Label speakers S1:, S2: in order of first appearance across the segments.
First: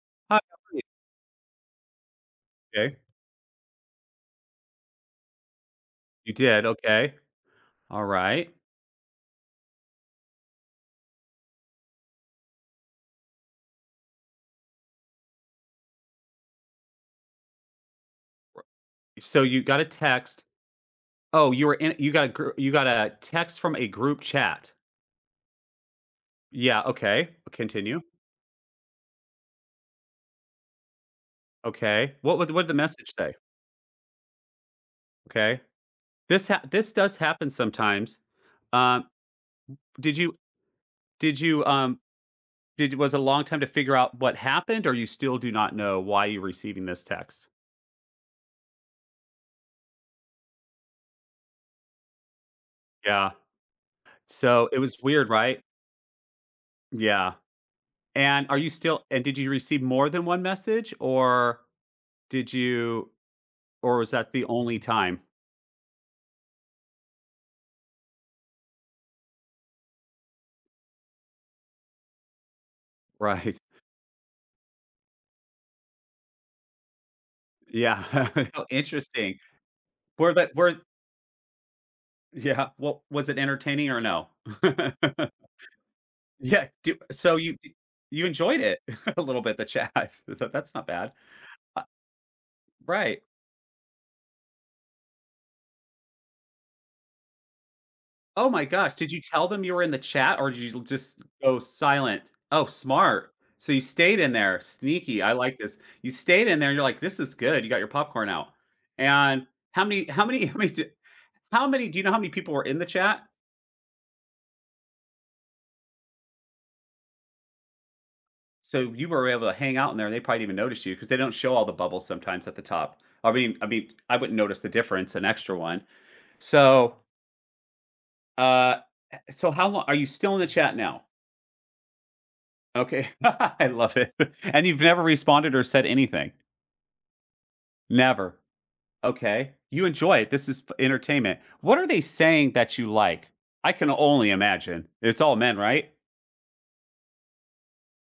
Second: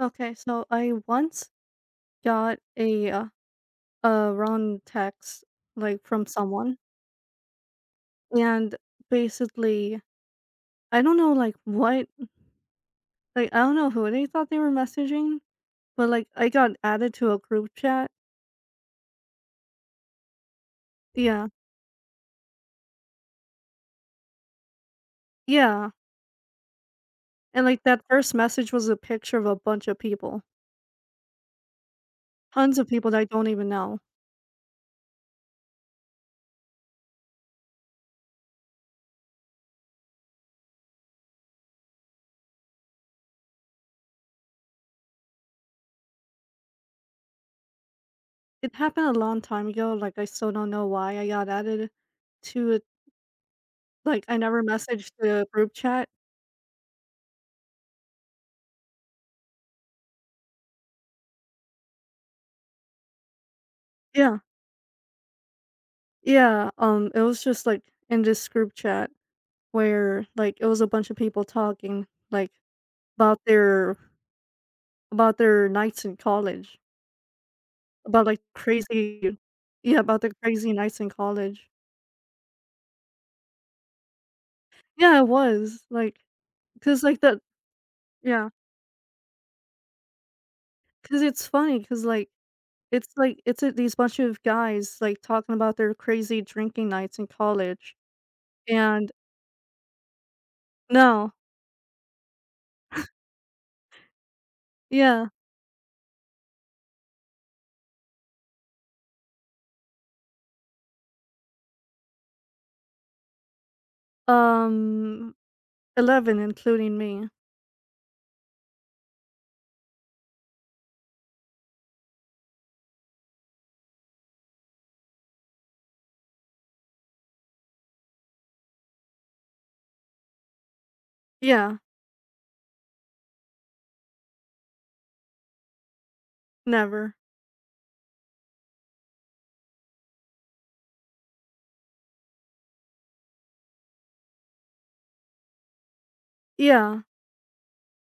S1: Okay,
S2: Hi, how
S1: so
S2: are you?
S1: I once got
S2: Okay.
S1: a wrong text like from
S2: You did,
S1: someone,
S2: okay. All right.
S1: and basically I don't know like I don't know who they thought they were messaging, but like I got added to a group chat.
S2: So you got a text.
S1: Yeah,
S2: Oh, you were in you got a gr you got a text from a group chat.
S1: yeah,
S2: Yeah, okay.
S1: and like
S2: Continue.
S1: that first message was a picture of a bunch of people,
S2: Okay. What did the
S1: tons of
S2: message
S1: people that I
S2: say?
S1: don't even know.
S2: Okay. This does happen sometimes. Um, did you did you, did was it a long time to figure out what happened, or you still do not know why you're receiving this text?
S1: It happened a long time ago. Like I still don't know why I got added to it.
S2: Yeah.
S1: Like I never
S2: So it was
S1: messaged
S2: weird,
S1: the
S2: right?
S1: group chat.
S2: Yeah. And are you still and did you receive more than one message or Did you or was that
S1: Yeah.
S2: the only time?
S1: Yeah, it was just, like, in this group chat where, like, it was a bunch of people talking, like, about
S2: Right.
S1: their about their nights in college,
S2: Yeah.
S1: about, like,
S2: How interesting.
S1: about the
S2: Were that
S1: crazy
S2: were
S1: nights in college.
S2: yeah, well, was it entertaining or no?
S1: Yeah, it was, like,
S2: Yeah, do
S1: cause like,
S2: so
S1: that.
S2: you
S1: Yeah,
S2: enjoyed it a little bit, the chat. Tha that's not bad.
S1: cause it's
S2: Uh,
S1: funny, cause like,
S2: right.
S1: it's, these bunch of guys, like, talking about their crazy drinking nights in college,
S2: Oh my gosh,
S1: and
S2: did you tell them you were in the chat or did you just
S1: no.
S2: go silent? Oh, smart. So you stayed in there, sneaky,
S1: Yeah.
S2: I like this. You stayed in there, you're like, "This is good." You got your popcorn out. And how many how many How many do you know how many people were in the chat?
S1: Um, 11 including me.
S2: So you were able to hang out in there and they probably didn't even notice you because they don't show all the bubbles sometimes at the top. I mean, I wouldn't notice the difference, an extra one. So, uh, so how long are you still in the chat now?
S1: Yeah.
S2: Okay. I love it. And you've never responded or said anything.
S1: Never.
S2: Never. Okay. You enjoy it. This is f- entertainment. What are they saying that you like? I can only imagine. It's all men, right?
S1: Yeah,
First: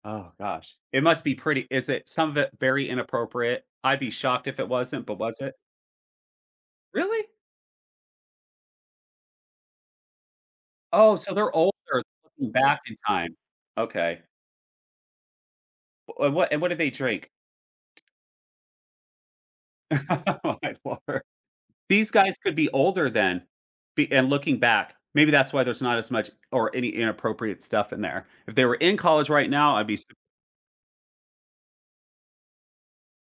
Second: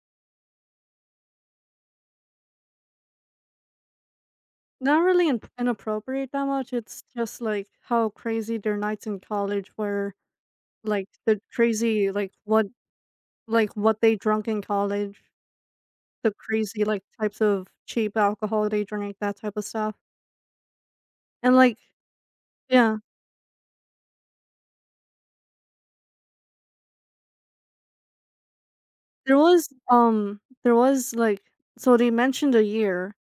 S2: Oh gosh. It must be pretty is it some of it very inappropriate? I'd be shocked if it
S1: not
S2: wasn't, but
S1: really in
S2: was it?
S1: inappropriate that much, it's
S2: Really?
S1: just, like, how crazy their nights in college were, like,
S2: Oh, so
S1: the
S2: they're older,
S1: crazy, like,
S2: looking
S1: what
S2: back in time.
S1: like, what they
S2: Okay.
S1: drunk in college,
S2: W
S1: the
S2: and what did
S1: crazy,
S2: they
S1: like,
S2: drink?
S1: types of cheap alcohol they drank, that type of stuff,
S2: Oh my lord.
S1: and, like
S2: These guys could be
S1: Yeah,
S2: older then, be and looking back, maybe that's why there's not as much or any inappropriate stuff in there. If they were in college
S1: there
S2: right
S1: was,
S2: now, I'd be s
S1: um there was, like so they mentioned a year,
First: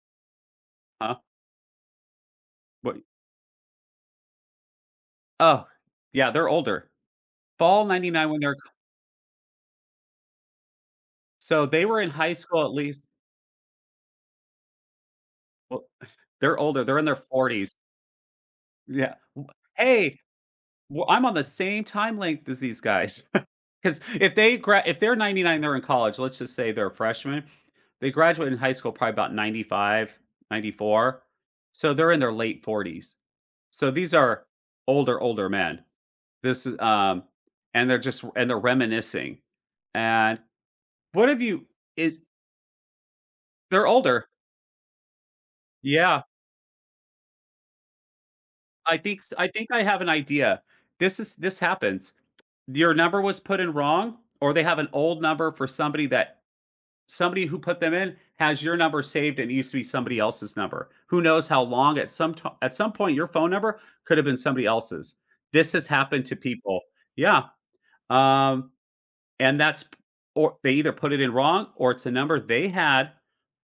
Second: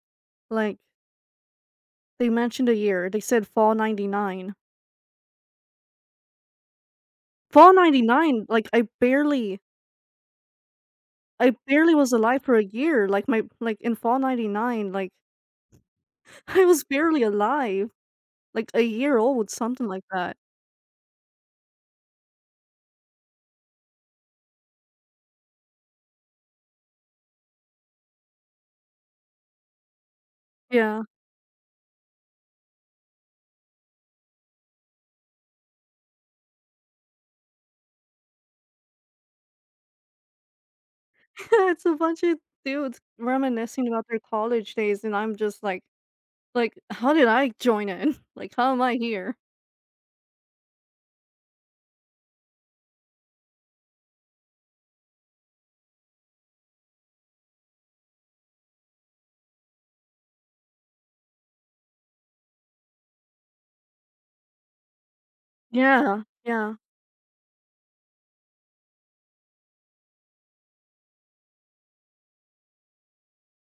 S1: like,
S2: huh?
S1: they mentioned a
S2: What
S1: year, they said fall '99.
S2: oh, yeah, they're older.
S1: Fall
S2: Fall '99 when
S1: '99,
S2: they're
S1: like, I
S2: so they
S1: barely
S2: were in
S1: was
S2: high
S1: alive for a
S2: school at least
S1: year, like, in fall '99, like
S2: well, they're
S1: I
S2: older,
S1: was
S2: they're in their
S1: barely
S2: 40s.
S1: alive, like a
S2: Yeah.
S1: year
S2: W
S1: old, something like
S2: Hey,
S1: that.
S2: well, I'm on the same time length as these guys because if they gra if they're 99, they're in college, let's just say they're freshmen. They graduate in high school probably about 95,
S1: Yeah.
S2: 94, so they're in their late 40s. So these are older, older men. This is, and they're just and they're reminiscing. And what have you
S1: It's a
S2: is
S1: bunch of dudes
S2: they're
S1: reminiscing about their
S2: older.
S1: college days, and I'm just
S2: Yeah,
S1: like, "How did I join in? Like, how am I
S2: I think s
S1: here?"
S2: I think I have an idea. This is this happens. Your number was put in wrong, or they have an old number for somebody that somebody who put them in has your number saved and it used to be somebody else's number. Who knows how long at some t- at some point your phone number could have been somebody else's. This has
S1: Yeah,
S2: happened to
S1: yeah,
S2: people. Yeah. Um and that's or they either put it in wrong or it's a number they had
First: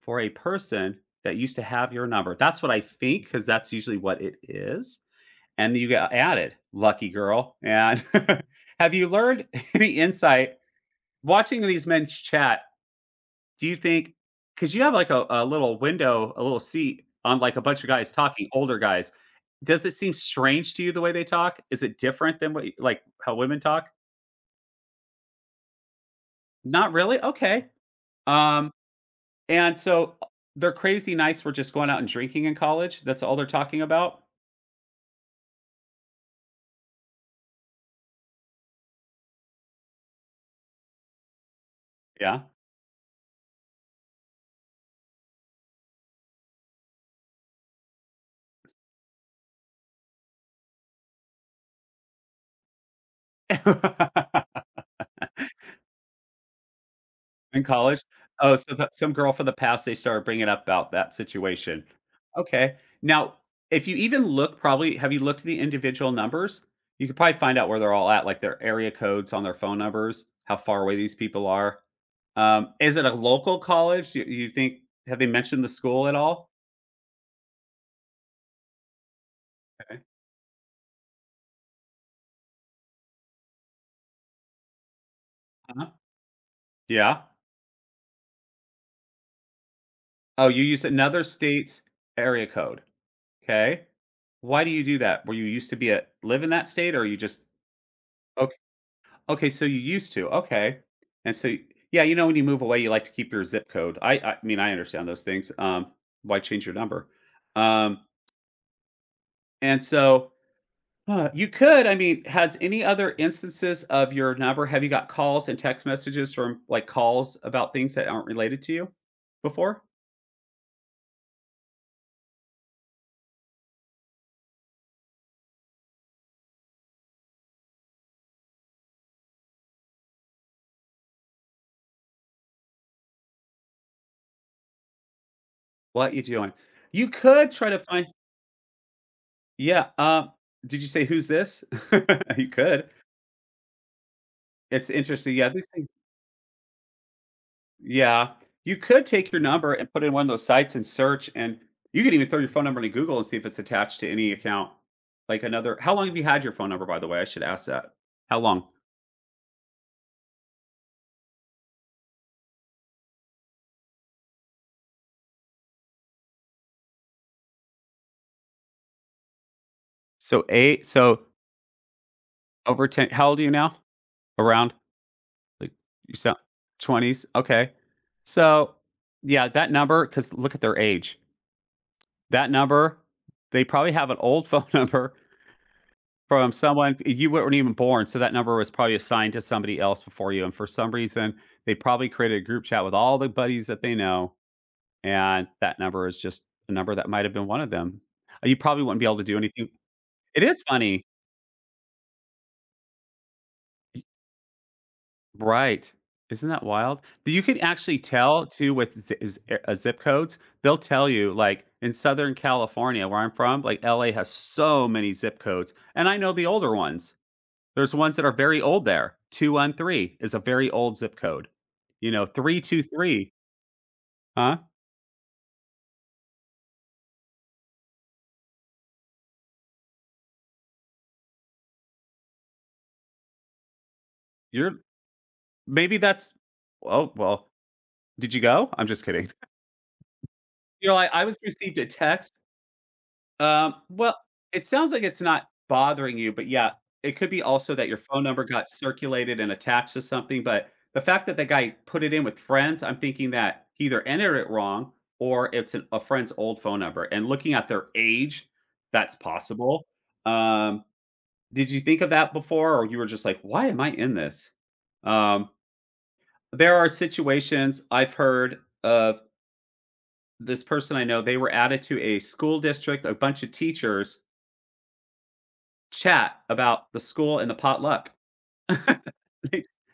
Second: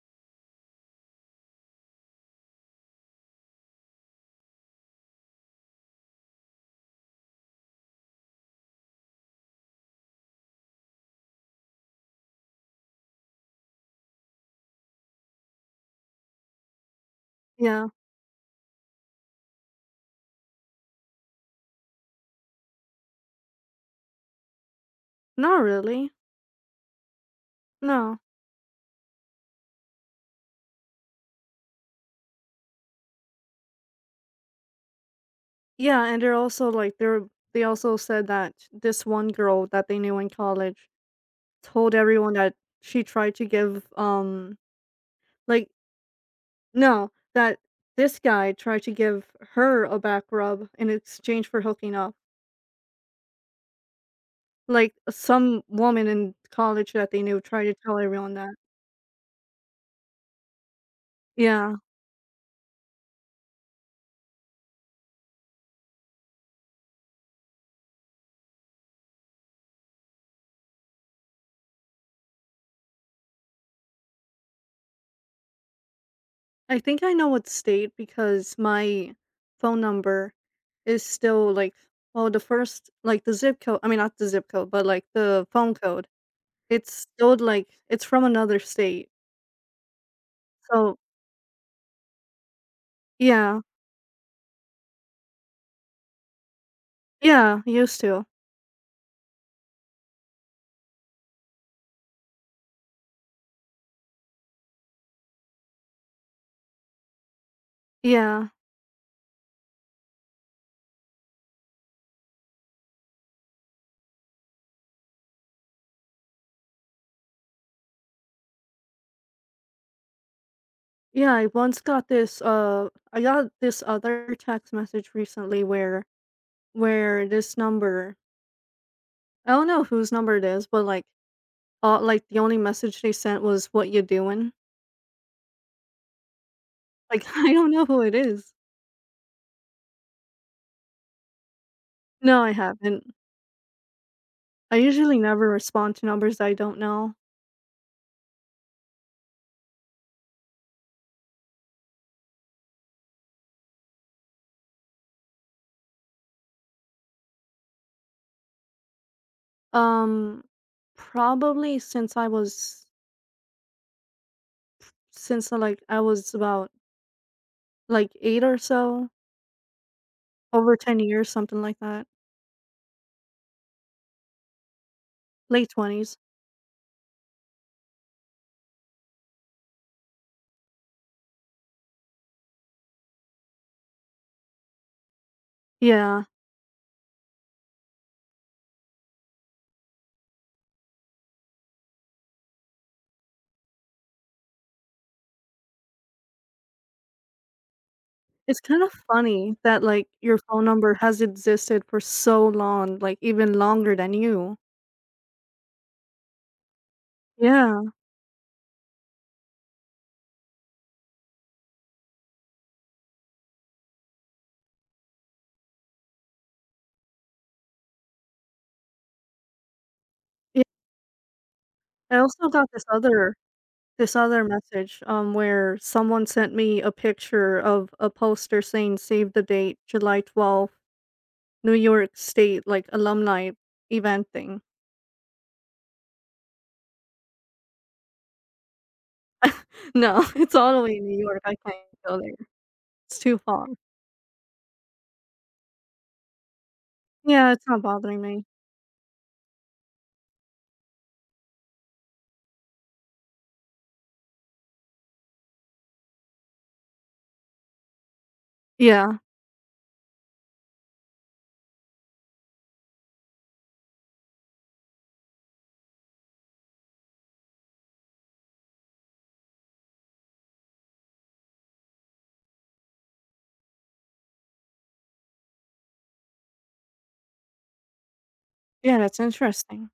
S2: for a person that used to have your number. That's what I think cuz that's usually what it is and you got added, lucky girl. And have you learned any insight watching these men chat? Do you think because you have like a little window, a little seat on like a bunch of
S1: yeah.
S2: guys talking, older guys? Does it seem strange to you the way they talk? Is it different than what like how women talk?
S1: Not really,
S2: Not really. Okay.
S1: no.
S2: Um, and so their crazy nights were just going out and drinking in college. That's all they're talking about.
S1: Yeah, and they're also they also said that this one girl that they knew in college told everyone
S2: Yeah.
S1: that she tried to give, like no, that this guy tried to give her a back rub in exchange for hooking up. Like, some woman in college that they knew
S2: In
S1: tried to tell
S2: college?
S1: everyone that.
S2: Oh, so the some girl from the past, they started bringing up about that
S1: Yeah.
S2: situation. Okay. Now, if you even look probably have you looked at the individual numbers? You could probably find out where they're all at, like their area codes on their phone numbers, how far away these people are. Is it a local college? You think have they mentioned the school at all?
S1: I think I know what state because my phone
S2: Okay.
S1: number is still, like well, the first like, the zip code I mean, not the zip code, but, like, the phone
S2: Uh-huh.
S1: code. It's
S2: Yeah.
S1: still, like it's from another state.
S2: Oh, you use
S1: So
S2: another state's area code.
S1: yeah.
S2: Okay. Why do you do that? Were you used to be a live in that state or you just
S1: Yeah, used to.
S2: Okay, so you used to, okay. And so yeah, you know, when you move away, you like to keep your zip code. I mean, I understand those things. Why change your number? Um,
S1: Yeah.
S2: and so you could, I mean, has any other instances of your number, have you got calls and text messages from like calls about things that aren't related to you before?
S1: Yeah, I once got this I got this other text message recently where this number I don't know whose number it is, but like the only message they sent was what you doing?
S2: What you doing? You
S1: Like
S2: could
S1: I
S2: try
S1: don't
S2: to
S1: know who
S2: find,
S1: it is.
S2: yeah. Did you say who's this?
S1: No,
S2: you
S1: I
S2: could.
S1: haven't. I
S2: It's
S1: usually
S2: interesting. Yeah,
S1: never
S2: these things.
S1: respond to numbers I don't know.
S2: Yeah. You could take your number and put it in one of those sites and search, and you could even throw your phone number into Google and see if it's attached to any account. Like another how long have you had your phone number, by the way? I should ask that. How long?
S1: Um probably since I was since like I was about like 8 or so,
S2: So,
S1: over
S2: 8
S1: 10
S2: so
S1: years, something like that.
S2: over 10 how old are you now? Around,
S1: Late
S2: like, you
S1: 20s.
S2: sound 20s? Okay. So, yeah, that number because look at their age. That number, they probably have an old phone number
S1: Yeah.
S2: from someone you weren't even born, so that number was probably assigned to somebody else before you, and for some reason, they probably created a group chat with all the buddies that they know, and that number is just a number that might have been one of them. You
S1: It's kind
S2: probably
S1: of
S2: wouldn't be able to do
S1: funny
S2: anything
S1: that, like, your
S2: It is
S1: phone number
S2: funny.
S1: has existed for so long, like, even longer
S2: Y
S1: than you.
S2: Right. Isn't that wild? Do you can
S1: Yeah.
S2: actually tell too with zi is zip codes, they'll tell you, like, in Southern California, where I'm from, like, LA has so many zip codes, and I know the older ones. There's ones that are very old there. 213 is a
S1: Yeah.
S2: very old zip code. You
S1: I
S2: know,
S1: also got
S2: 323
S1: this other
S2: huh?
S1: message, where someone sent me a picture of a poster saying, "Save the date, July 12, New York State," like, alumni event thing.
S2: You're maybe that's oh, well, did you go? I'm just kidding.
S1: No, it's all the
S2: You know,
S1: way
S2: I
S1: in New
S2: I was
S1: York, I can't
S2: received a
S1: go
S2: text,
S1: there. It's too far.
S2: well, it sounds like it's not bothering you, but yeah, it could be
S1: Yeah, it's
S2: also
S1: not
S2: that your
S1: bothering
S2: phone number
S1: me.
S2: got circulated and attached to something, but the fact that the guy put it in with friends, I'm thinking that he either entered it wrong or it's an a friend's old phone number, and looking at their age, that's
S1: Yeah.
S2: possible. Um, Did you think of that before, or you were just like, "Why am I in this?" Um, there are situations I've heard of this person I know, they were added to a school district, a bunch of teachers chat about the school and the potluck.
S1: Yeah, that's
S2: They
S1: interesting.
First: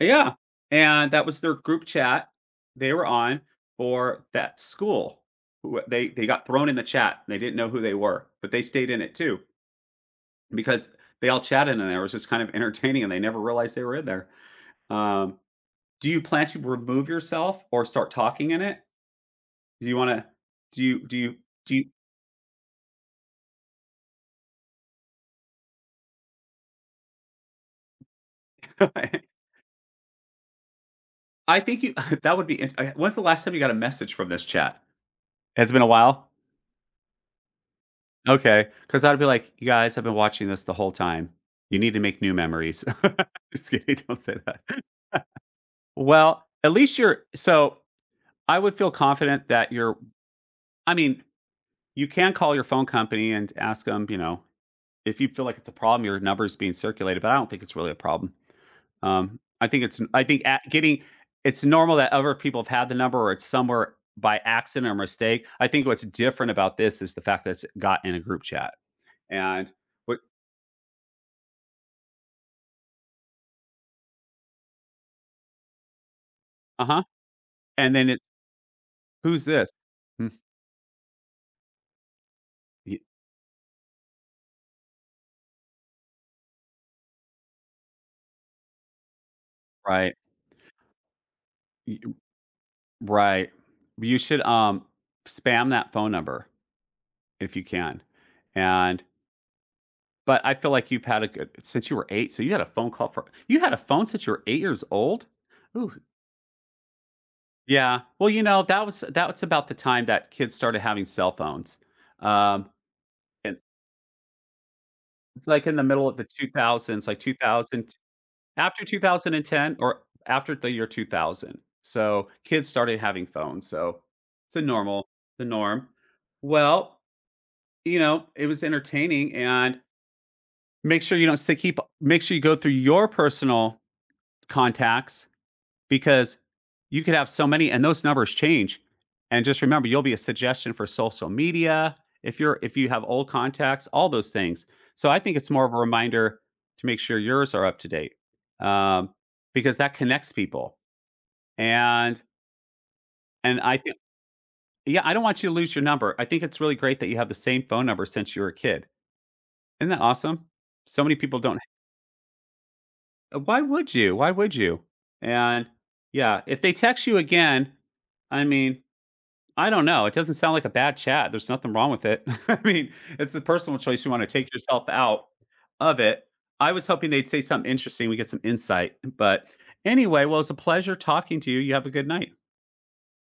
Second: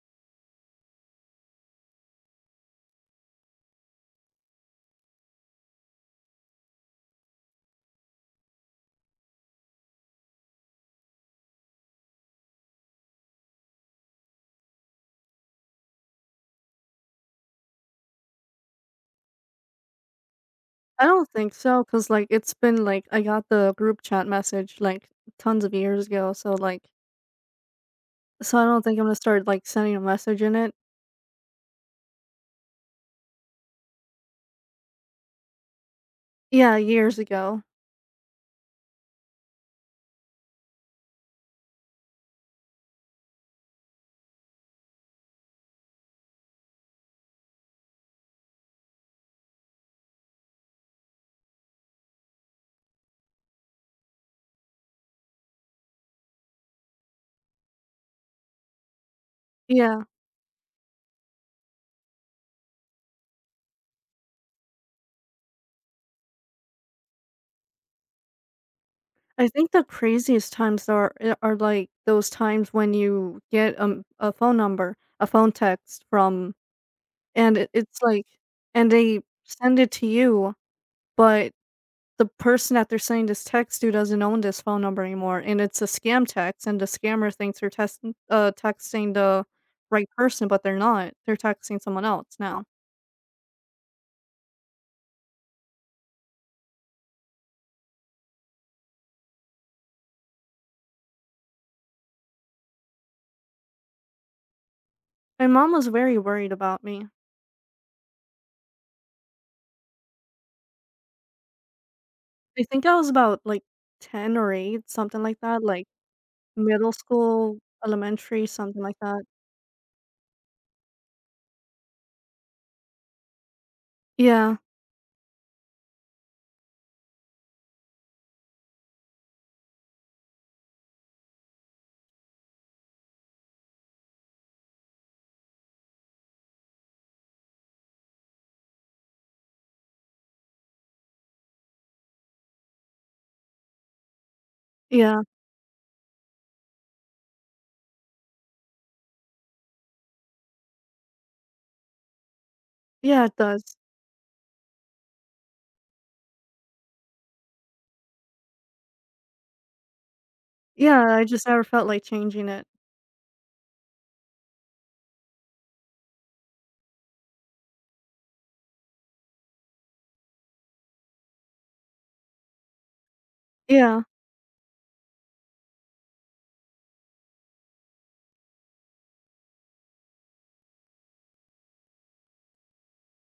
S2: yeah, and that was their group chat they were on for that school. Who they got thrown in the chat, they didn't know who they were, but they stayed in it too because they all chatted in there, it was just kind of entertaining, and they never realized they were in there. Um Do you plan to remove yourself or start talking in it? Do you wanna do you
S1: I
S2: do
S1: don't
S2: you
S1: think
S2: do
S1: so,
S2: you
S1: cause like, it's been, like I got the group chat message, like, tons of years ago, so, like so I don't think I'm gonna start, like, sending a message in it.
S2: I think you that would be int I when's the last time you got a message from this chat? Has it been a while?
S1: Yeah, years ago.
S2: Okay, because 'cause I'd be like, "You guys have been watching this the whole time. You need to make new memories." Just kidding, don't say that. Well, at least you're so I would feel confident that you're I mean, you can call your phone company and ask them. You know, if you feel like it's a problem, your number's being circulated, but I don't think it's really a problem. I think
S1: Yeah.
S2: it's I think a getting it's normal that other people have had the number or it's somewhere by accident or mistake. I think what's different about this is the fact that it's got in a group chat
S1: I
S2: and
S1: think the
S2: what
S1: craziest times are eh, are, like, those times when you get, a phone number, a phone text from
S2: Uh-huh,
S1: and it
S2: and
S1: it's,
S2: then it
S1: like and they
S2: "Who's this?"
S1: send it to
S2: Hmm,
S1: you, but the person that they're
S2: y
S1: sending this text to doesn't own this phone number anymore, and it's a scam text, and the scammer thinks they're texting the right
S2: right,
S1: person, but they're not. They're texting
S2: y
S1: someone else now.
S2: right. You should, spam that phone number if you can, and but I feel like you've had a good since you were 8, so you had a phone call for you had a phone since you were 8 years old?
S1: My mom was
S2: Ooh.
S1: very worried about me.
S2: Yeah. Well, you know, that was about the time that kids started having cell phones.
S1: I
S2: Um,
S1: think I was about
S2: and
S1: like 10 or 8, something like
S2: it's
S1: that,
S2: like in the
S1: like
S2: middle of the
S1: middle
S2: 2000s, like
S1: school,
S2: 2000
S1: elementary, something
S2: after
S1: like that.
S2: 2010 or after the year 2000. So kids started having phones. So it's
S1: Yeah,
S2: a normal, the norm. Well, you know, it was entertaining and make sure you don't say keep make sure you go through your personal contacts because you could have so many and those numbers change. And just remember, you'll be a suggestion for social media if you're if you have old contacts, all those things. So I
S1: yeah,
S2: think it's more of a reminder to make sure yours are up to date. Um, because that connects people. And
S1: yeah, it
S2: and
S1: does.
S2: I think yeah, I don't want you to lose your number. I think it's really great that you have the same phone number since you were a kid. Isn't that awesome? So
S1: Yeah,
S2: many
S1: I
S2: people
S1: just
S2: don't
S1: never felt like changing it.
S2: Why would you? Why would you? And yeah, if they text you again, I mean, I don't know. It doesn't sound like a bad chat. There's nothing wrong with it. I mean, it's a personal
S1: Yeah.
S2: choice. You want to take yourself out of it. I was hoping they'd say something interesting. We get some insight. But anyway, well, it's a pleasure talking to you. You have a good night.